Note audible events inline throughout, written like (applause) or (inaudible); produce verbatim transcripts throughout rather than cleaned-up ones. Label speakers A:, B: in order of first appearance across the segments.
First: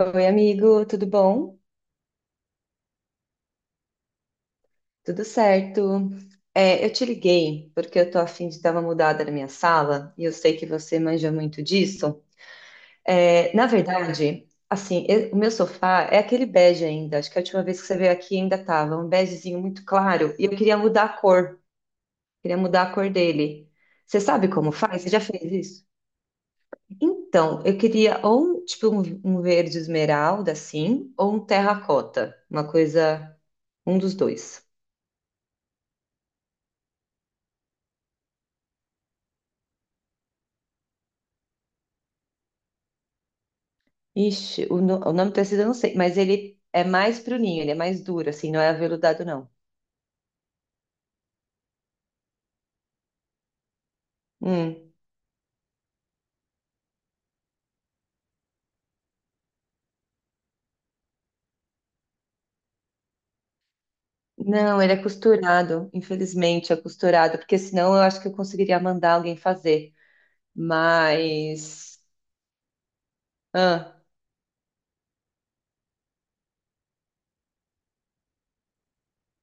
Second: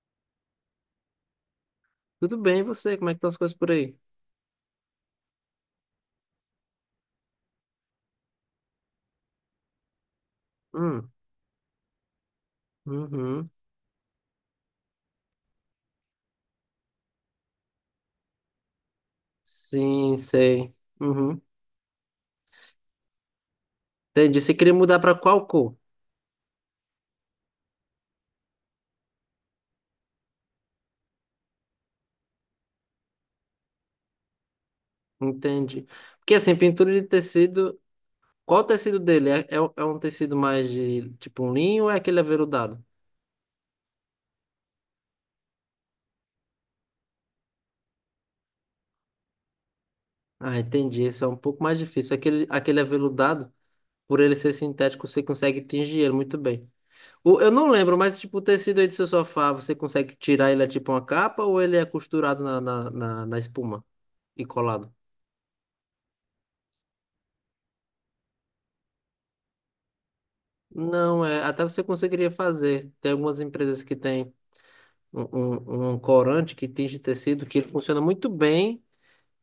A: Oi, amigo, tudo bom?
B: Tudo bem, e você? Como é que estão as coisas por aí?
A: Tudo certo? É, eu te liguei porque eu tô a fim de dar uma mudada na minha sala e eu sei que você
B: Hum,
A: manja muito disso.
B: uhum.
A: É, na verdade, assim, eu- o meu sofá é aquele bege ainda. Acho que a última vez que você veio aqui ainda tava um begezinho muito
B: Sim,
A: claro e eu
B: sei.
A: queria mudar a
B: Uhum.
A: cor, queria mudar a cor dele. Você
B: Entendi.
A: sabe
B: Você
A: como
B: queria mudar
A: faz? Você
B: para
A: já fez
B: qual cor?
A: isso? Então, eu queria ou um, tipo um, um verde esmeralda assim, ou um terracota, uma coisa, um dos dois.
B: Entendi. Porque assim, pintura de tecido, qual o tecido dele? É, é, um é um tecido mais de tipo um linho ou é aquele aveludado?
A: Ixi, o, no- o nome do tecido eu não sei, mas ele é mais pro ninho, ele é mais duro, assim, não é aveludado, não.
B: Ah, entendi. Esse é um pouco mais difícil. Aquele, aquele aveludado, por ele ser
A: Hum.
B: sintético, você consegue tingir ele muito bem. O, eu não lembro, mas tipo, o tecido aí do seu sofá, você consegue tirar ele é tipo uma capa ou ele é costurado na, na, na, na espuma e
A: Não, ele
B: colado?
A: é costurado, infelizmente é costurado, porque senão eu acho que eu conseguiria mandar alguém fazer.
B: Não, é, até você
A: Mas.
B: conseguiria fazer. Tem algumas empresas que
A: Ah,
B: têm um, um, um corante que tinge tecido que ele funciona muito bem.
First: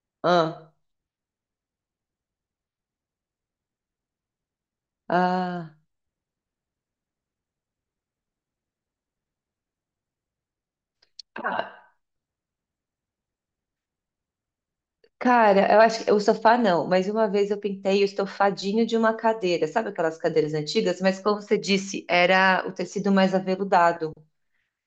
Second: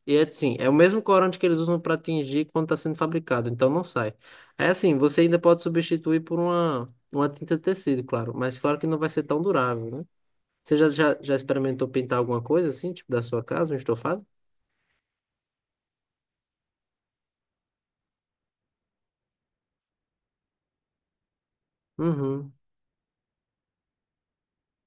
B: E é assim, é o
A: ah,
B: mesmo corante que eles usam para tingir quando está sendo fabricado, então não sai. É assim, você ainda pode
A: ah.
B: substituir por uma, uma tinta de tecido, claro, mas claro que não vai ser tão durável, né? Você já, já, já experimentou
A: Ah,
B: pintar alguma coisa assim, tipo da sua casa, um estofado?
A: cara, eu acho que o sofá não, mas uma vez eu pintei o estofadinho de uma cadeira, sabe aquelas cadeiras antigas? Mas como você disse,
B: Uhum,
A: era o tecido mais aveludado.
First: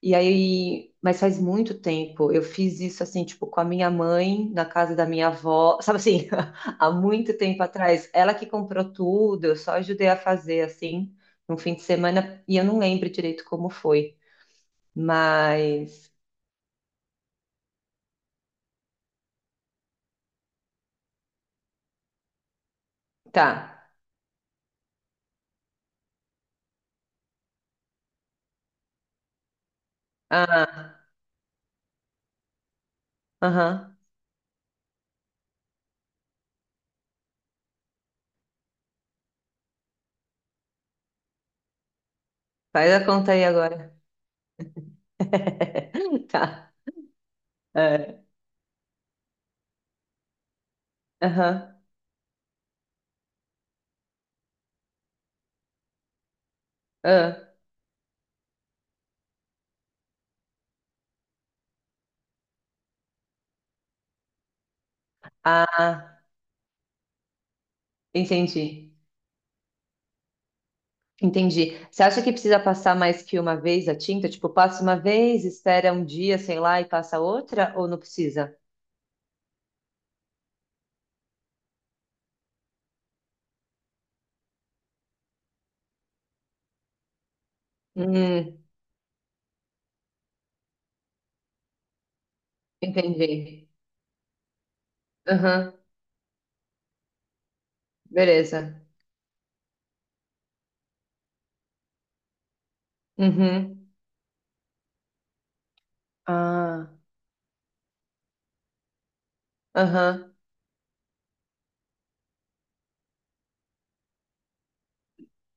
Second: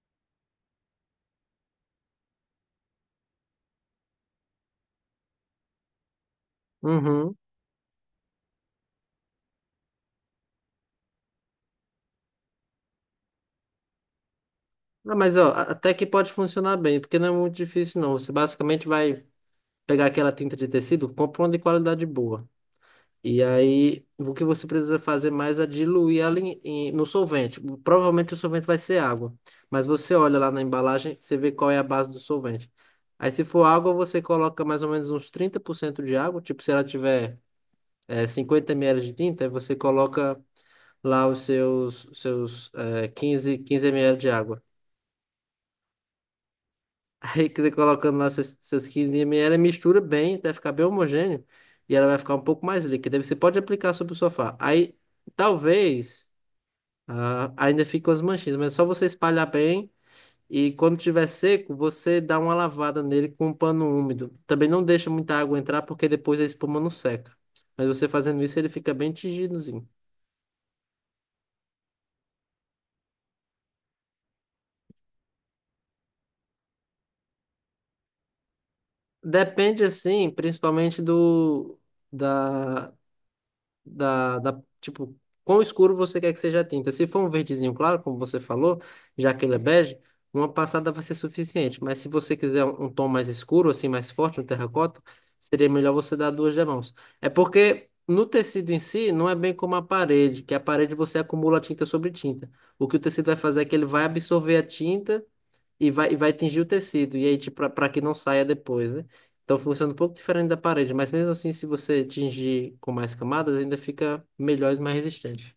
A: E aí, mas faz muito tempo. Eu fiz isso assim, tipo, com a minha mãe, na casa da minha avó, sabe assim, (laughs) há muito
B: uhum.
A: tempo atrás. Ela que comprou tudo, eu só ajudei a fazer assim, num fim de semana, e eu não lembro direito como foi.
B: Ah, mas ó, a- até que
A: Mas
B: pode funcionar bem, porque não é muito difícil, não. Você basicamente vai pegar aquela tinta de tecido, compra uma de qualidade boa. E
A: tá.
B: aí, o que você precisa fazer mais é diluir ela em- em- no solvente. Provavelmente o solvente vai ser água, mas você olha lá na
A: Ah,
B: embalagem, você vê qual é a base do solvente. Aí, se for água,
A: aham.
B: você coloca mais ou menos uns trinta por cento de água. Tipo, se ela tiver eh, cinquenta mililitros de tinta, aí você coloca lá os seus, seus
A: Faz a
B: eh,
A: conta aí
B: quinze
A: agora.
B: 15 ml de água.
A: (laughs) Tá.
B: Aí que você colocando
A: É,
B: lá essas seus quinze ela mistura bem até ficar bem homogêneo
A: aham,
B: e ela vai ficar um pouco mais líquida. Aí você pode aplicar sobre o sofá. Aí talvez
A: ah,
B: ah, ainda fique umas manchinhas, mas é só você espalhar bem e quando tiver seco, você dá uma lavada nele com um pano úmido. Também não deixa muita água entrar porque
A: ah,
B: depois a espuma não seca. Mas você fazendo isso, ele fica
A: entendi.
B: bem tingidozinho.
A: Entendi. Você acha que precisa passar mais que uma vez a tinta? Tipo, passa uma vez, espera um dia, sei lá, e passa outra? Ou não precisa?
B: Depende assim, principalmente do da da, da, tipo, quão escuro você quer que seja a tinta. Se for um verdezinho claro, como você
A: Hum,
B: falou, já que ele é bege, uma passada vai ser suficiente. Mas se você quiser um, um tom mais
A: entendi.
B: escuro, assim, mais forte, um terracota, seria
A: Aham,
B: melhor você dar duas demãos. É porque no tecido em
A: beleza.
B: si, não é bem como a parede, que a parede você acumula tinta sobre tinta. O que o tecido vai fazer é que ele
A: Uhum.
B: vai absorver a tinta e vai, e vai atingir o
A: Ah,
B: tecido, e aí, tipo, para que não saia depois, né? Então funciona um pouco
A: aham,
B: diferente da parede, mas mesmo assim, se você atingir com mais camadas, ainda fica melhor e mais resistente.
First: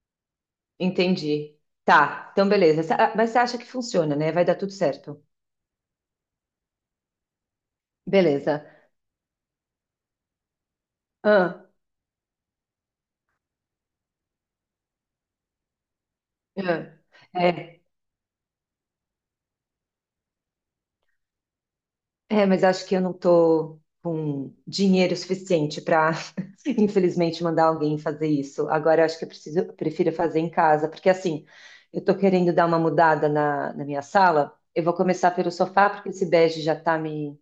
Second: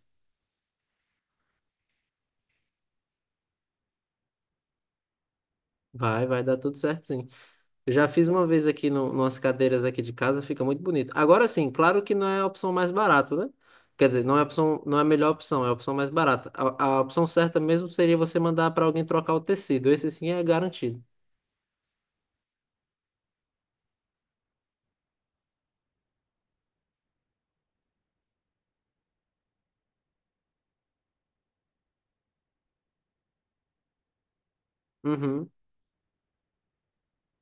A: entendi. Tá, então beleza. Cê- ah, Mas você acha que funciona, né? Vai dar tudo certo.
B: Vai, vai dar tudo certo, sim. Eu já fiz uma
A: Beleza.
B: vez aqui no, nas cadeiras aqui de casa, fica muito bonito. Agora
A: Ah,
B: sim, claro que não é a opção mais barata, né? Quer dizer, não é a opção, não é a melhor opção, é a opção mais barata. A,
A: ah.
B: a opção certa
A: É.
B: mesmo seria você mandar para alguém trocar o tecido. Esse sim é garantido.
A: É, mas acho que eu não tô com dinheiro suficiente para, (laughs) infelizmente, mandar alguém fazer isso. Agora, eu acho que eu preciso, eu prefiro fazer em casa, porque assim, eu tô querendo dar uma mudada na, na minha sala. Eu vou começar
B: Uhum.
A: pelo sofá, porque esse bege já tá me.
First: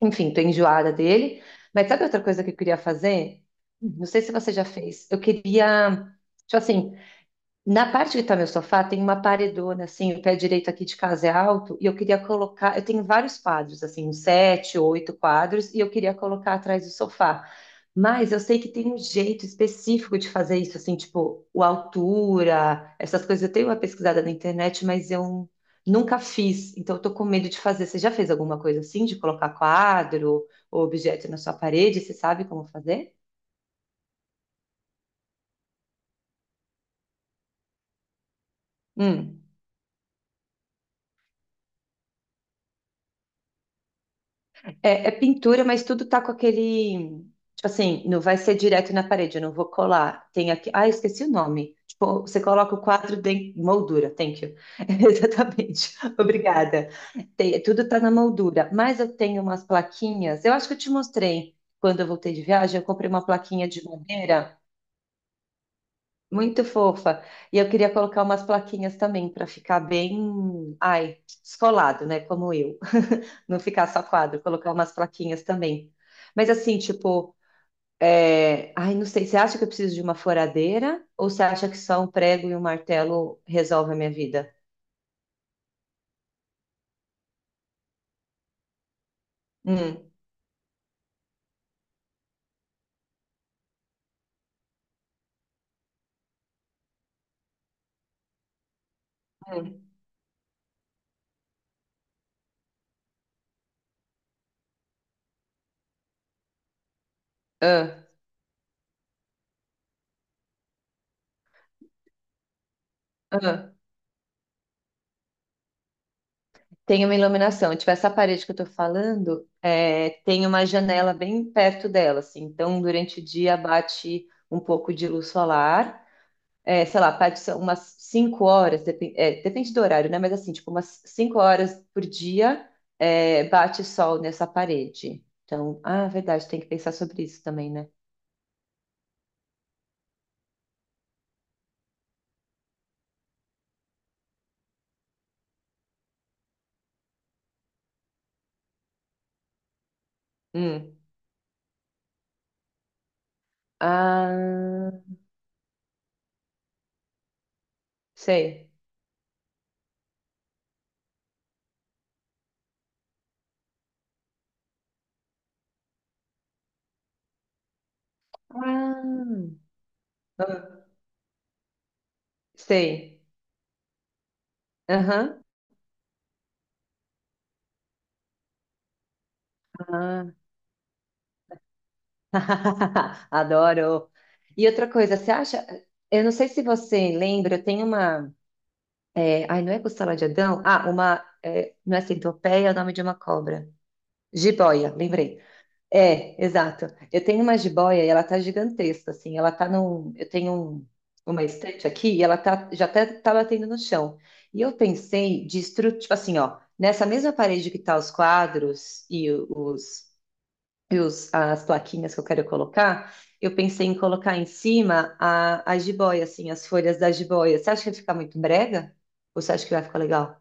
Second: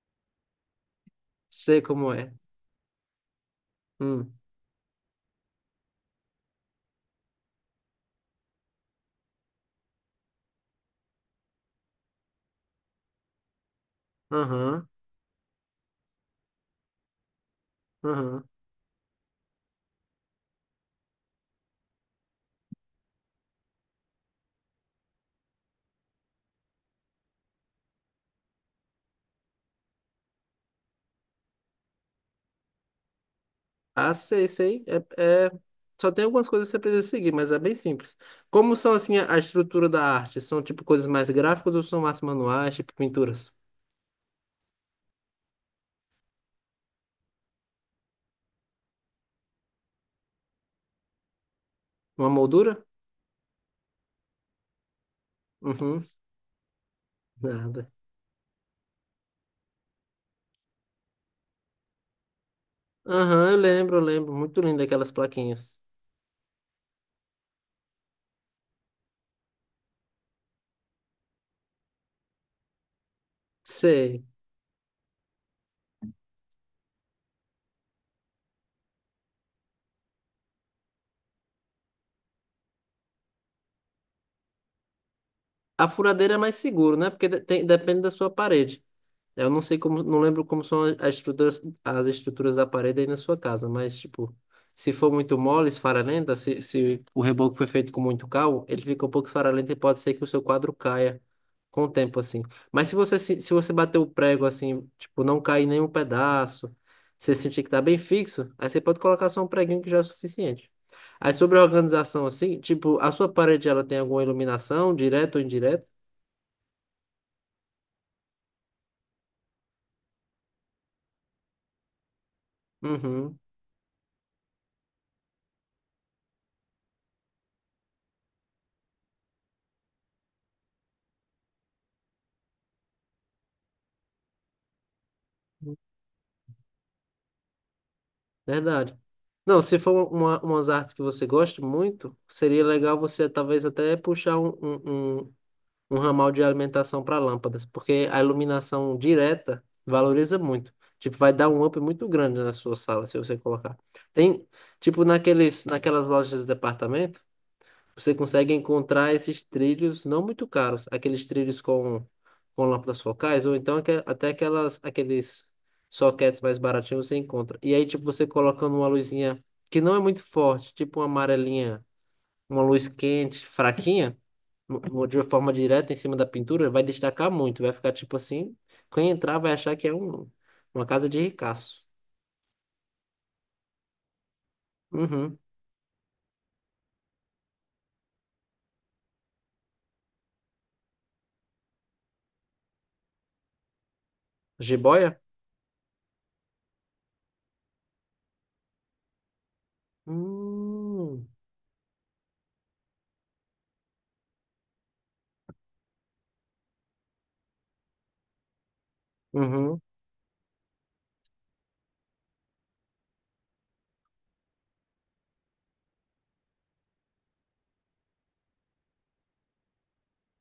A: Enfim, tô enjoada dele.
B: Sei
A: Mas sabe
B: como
A: outra
B: é.
A: coisa que eu queria fazer? Não sei se
B: Hum.
A: você já fez. Eu queria, tipo assim, na parte que tá meu sofá, tem uma paredona, assim, o pé direito aqui de casa é alto, e eu queria colocar. Eu tenho vários quadros, assim, uns sete,
B: Aham.
A: oito quadros, e eu queria colocar atrás do sofá. Mas eu
B: Aham.
A: sei que tem um jeito específico de fazer isso, assim, tipo, o altura, essas coisas. Eu tenho uma pesquisada na internet, mas eu nunca fiz, então eu tô com medo de fazer. Você já fez alguma coisa assim, de colocar quadro ou objeto na sua parede? Você sabe como fazer?
B: Ah, sei, sei. É, é- Só tem algumas coisas que você precisa seguir, mas é bem simples. Como são, assim, a a
A: Hum.
B: estrutura da arte? São, tipo, coisas mais gráficas ou são mais manuais, tipo pinturas?
A: É, é pintura, mas tudo tá com aquele. Tipo assim, não vai ser direto na parede, eu não vou colar. Tem aqui. Ah, eu esqueci o nome. Tipo,
B: Uma
A: você coloca o
B: moldura?
A: quadro de moldura, thank you. (laughs) Exatamente.
B: Uhum,
A: Obrigada. Tem-
B: nada.
A: tudo tá na moldura. Mas eu tenho umas plaquinhas. Eu acho que eu te mostrei quando eu voltei de viagem. Eu comprei uma
B: Aham, eu
A: plaquinha de
B: lembro, eu lembro.
A: madeira
B: Muito lindo aquelas plaquinhas.
A: muito fofa. E eu queria colocar umas plaquinhas também para ficar bem, ai, descolado, né? Como eu. Não ficar só
B: Sei.
A: quadro, colocar umas plaquinhas também. Mas assim, tipo, é, ai, não sei, você acha que eu preciso de uma furadeira? Ou você acha que só um prego e um martelo resolve a minha vida?
B: A furadeira é mais seguro, né? Porque de- tem- depende da sua parede. Eu não sei
A: Hum,
B: como, não lembro como são as estruturas, as estruturas da parede aí na sua casa, mas tipo, se for muito mole, esfarelenta, se, se o reboco foi feito com muito cal, ele fica um pouco
A: hum,
B: esfarelento e pode ser que o seu quadro caia com o tempo assim. Mas se você se, se você bater o prego assim, tipo, não cair nenhum pedaço, você sentir que tá
A: ah,
B: bem fixo, aí você pode colocar só um preguinho que já é suficiente. Aí sobre a organização assim, tipo, a sua parede
A: ah.
B: ela tem alguma iluminação, direta ou indireta?
A: Tem uma iluminação. Tipo, essa parede que eu tô falando, é, tem uma janela bem perto dela, assim. Então, durante o
B: Uhum.
A: dia bate um pouco de luz solar. É, sei lá, parte são umas cinco horas, depen- é, depende do horário, né? Mas assim, tipo, umas cinco horas por dia é, bate sol nessa parede. Então, ah, verdade, tem que pensar sobre isso também, né?
B: Verdade. Não, se for uma, umas artes que você gosta muito, seria legal você talvez até puxar um, um, um, um ramal de alimentação para lâmpadas, porque a iluminação direta valoriza muito.
A: Hum.
B: Tipo, vai dar um up muito grande na sua sala se você colocar. Tem,
A: Ah,
B: tipo, naqueles, naquelas lojas de departamento. Você consegue
A: sei.
B: encontrar esses trilhos não muito caros, aqueles trilhos com, com lâmpadas focais, ou então aque- até aquelas, aqueles sockets mais baratinhos você encontra. E aí, tipo, você colocando uma
A: Ah,
B: luzinha que não é muito forte,
A: ah,
B: tipo uma amarelinha, uma luz
A: sei.
B: quente, fraquinha, no- no- de uma
A: Aham.
B: forma direta em cima da pintura, vai destacar muito, vai ficar tipo assim. Quem entrar vai achar que é
A: Ah.
B: um, uma casa de ricaço.
A: (laughs) Adoro. E outra coisa, você
B: Uhum.
A: acha? Eu não sei se você lembra, tem uma. É, ai, não é costela de Adão? Ah, uma. É, não é centopeia, é o nome de uma cobra. Jiboia,
B: Jiboia?
A: lembrei. É, exato. Eu tenho uma jiboia e ela tá gigantesca, assim. Ela tá num. Eu tenho um-
B: Hum.
A: uma estante aqui e ela tá, já até tá batendo no chão. E eu pensei de estru... tipo assim, ó, nessa mesma parede que tá os quadros e
B: Uhum.
A: os, e os as plaquinhas que eu quero colocar, eu pensei em colocar em cima a, a jiboia, assim, as folhas da jiboia. Você acha que vai ficar muito brega? Ou você acha que vai ficar legal?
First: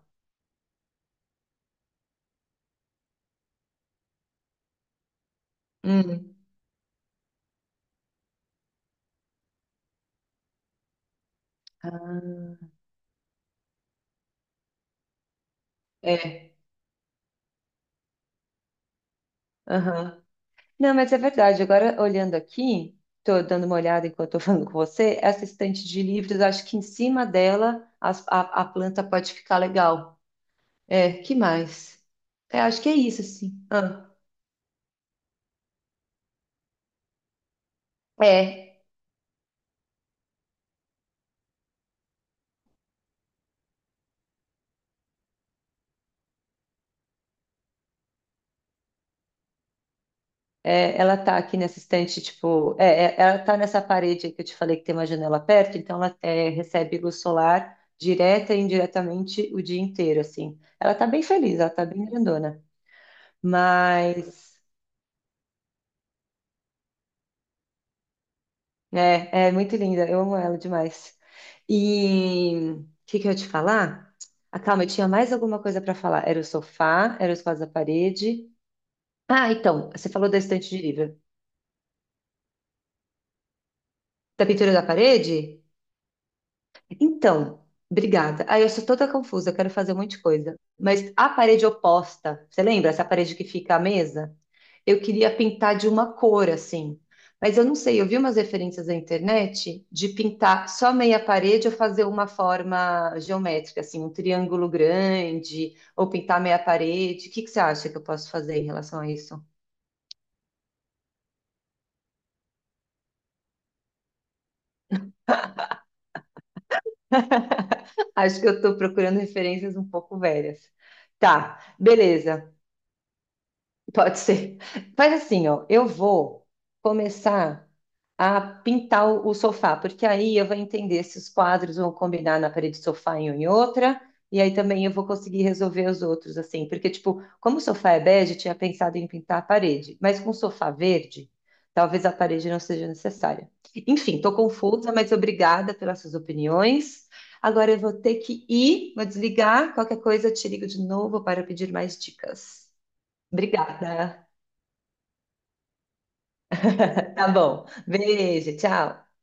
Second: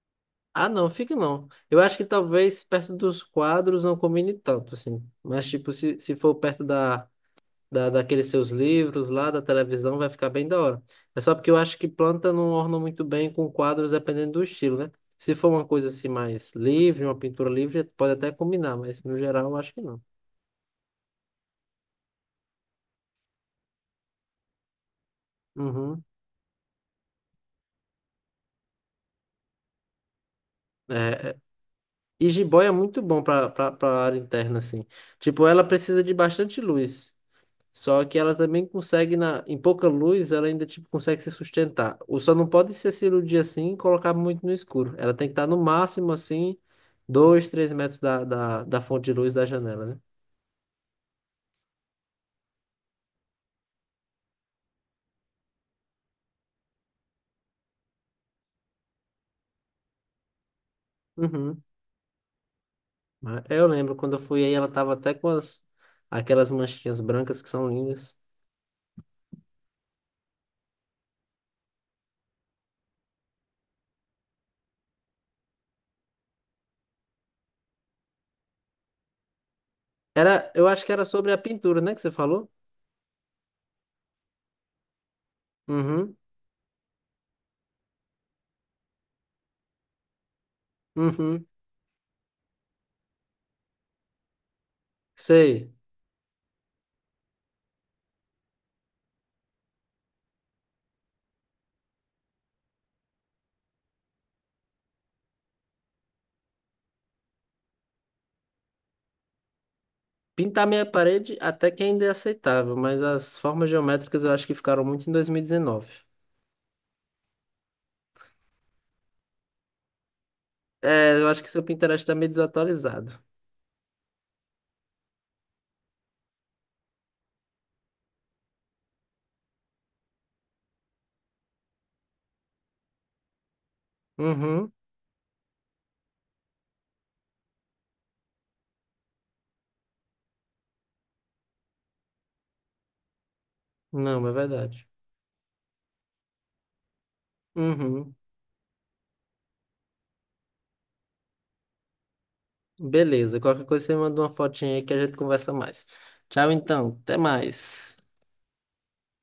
B: Ah, não, fica não. Eu acho que talvez perto dos quadros não combine tanto, assim. Mas, tipo, se, se for
A: Hum.
B: perto da, da, daqueles seus livros lá, da televisão, vai ficar bem da hora. É só porque eu acho que planta não
A: Ah,
B: orna muito bem com quadros, dependendo do estilo, né? Se for uma coisa assim mais
A: é.
B: livre, uma pintura livre, pode até combinar, mas no geral eu acho que não.
A: Aham. Não, mas é verdade. Agora, olhando aqui, estou dando uma olhada enquanto estou falando com você, essa estante de
B: Uhum.
A: livros, acho que em cima dela as- a, a planta pode ficar legal. É,
B: É,
A: que
B: é.
A: mais?
B: E
A: É,
B: jiboia é
A: acho que é
B: muito
A: isso,
B: bom para
A: assim.
B: para
A: Ah,
B: área interna, assim. Tipo, ela precisa de bastante luz. Só que ela também
A: é,
B: consegue, na, em pouca luz, ela ainda tipo, consegue se sustentar. Ou só não pode ser cirurgia assim e colocar muito no escuro. Ela tem que estar no máximo assim, dois, três metros da, da, da fonte de luz da janela, né?
A: é, ela tá aqui nessa estante, tipo, é, é, ela tá nessa parede aí que eu te falei que tem uma janela perto, então ela é, recebe luz solar direta e indiretamente o dia inteiro, assim. Ela tá bem feliz,
B: Uhum.
A: ela tá bem grandona.
B: Mas Eu lembro quando eu fui
A: Mas.
B: aí, ela tava até com as, aquelas manchinhas brancas que são lindas.
A: É, é muito linda, eu amo ela demais. E o que que eu ia te falar? Ah, calma, eu tinha mais alguma coisa para falar. Era o sofá, era os quadros da parede. Ah, então, você falou da
B: Era, eu
A: estante de
B: acho que era
A: livro.
B: sobre a pintura, né, que você falou?
A: Da pintura da parede?
B: Uhum,
A: Então, obrigada. Ah, eu sou toda confusa, eu quero fazer um monte de coisa. Mas a
B: uhum,
A: parede oposta, você lembra? Essa parede que fica a mesa? Eu queria
B: sei.
A: pintar de uma cor, assim. Mas eu não sei, eu vi umas referências na internet de pintar só meia parede ou fazer uma forma geométrica, assim, um triângulo grande, ou pintar meia parede. O que que você acha que eu posso fazer em relação a isso?
B: Pintar minha parede até que ainda é aceitável, mas as formas geométricas eu acho que ficaram muito em dois mil e dezenove.
A: (laughs) Acho que eu estou procurando referências um pouco velhas.
B: É, eu acho que
A: Tá,
B: seu Pinterest tá meio
A: beleza.
B: desatualizado.
A: Pode ser. Faz assim, ó, eu vou começar a pintar o o sofá, porque aí eu vou entender se os quadros vão combinar na parede do sofá em uma e outra, e aí
B: Uhum.
A: também eu vou conseguir resolver os outros, assim, porque, tipo, como o sofá é bege, eu tinha pensado em pintar a parede, mas com o sofá verde, talvez a parede não seja necessária. Enfim,
B: Não, é
A: estou
B: verdade.
A: confusa, mas obrigada pelas suas opiniões. Agora eu vou
B: Uhum.
A: ter que ir, vou desligar, qualquer coisa eu te ligo de novo para pedir mais dicas.
B: Beleza. Qualquer coisa você manda uma
A: Obrigada.
B: fotinha aí que a gente conversa mais. Tchau, então. Até
A: Tá bom.
B: mais.
A: Beijo, tchau.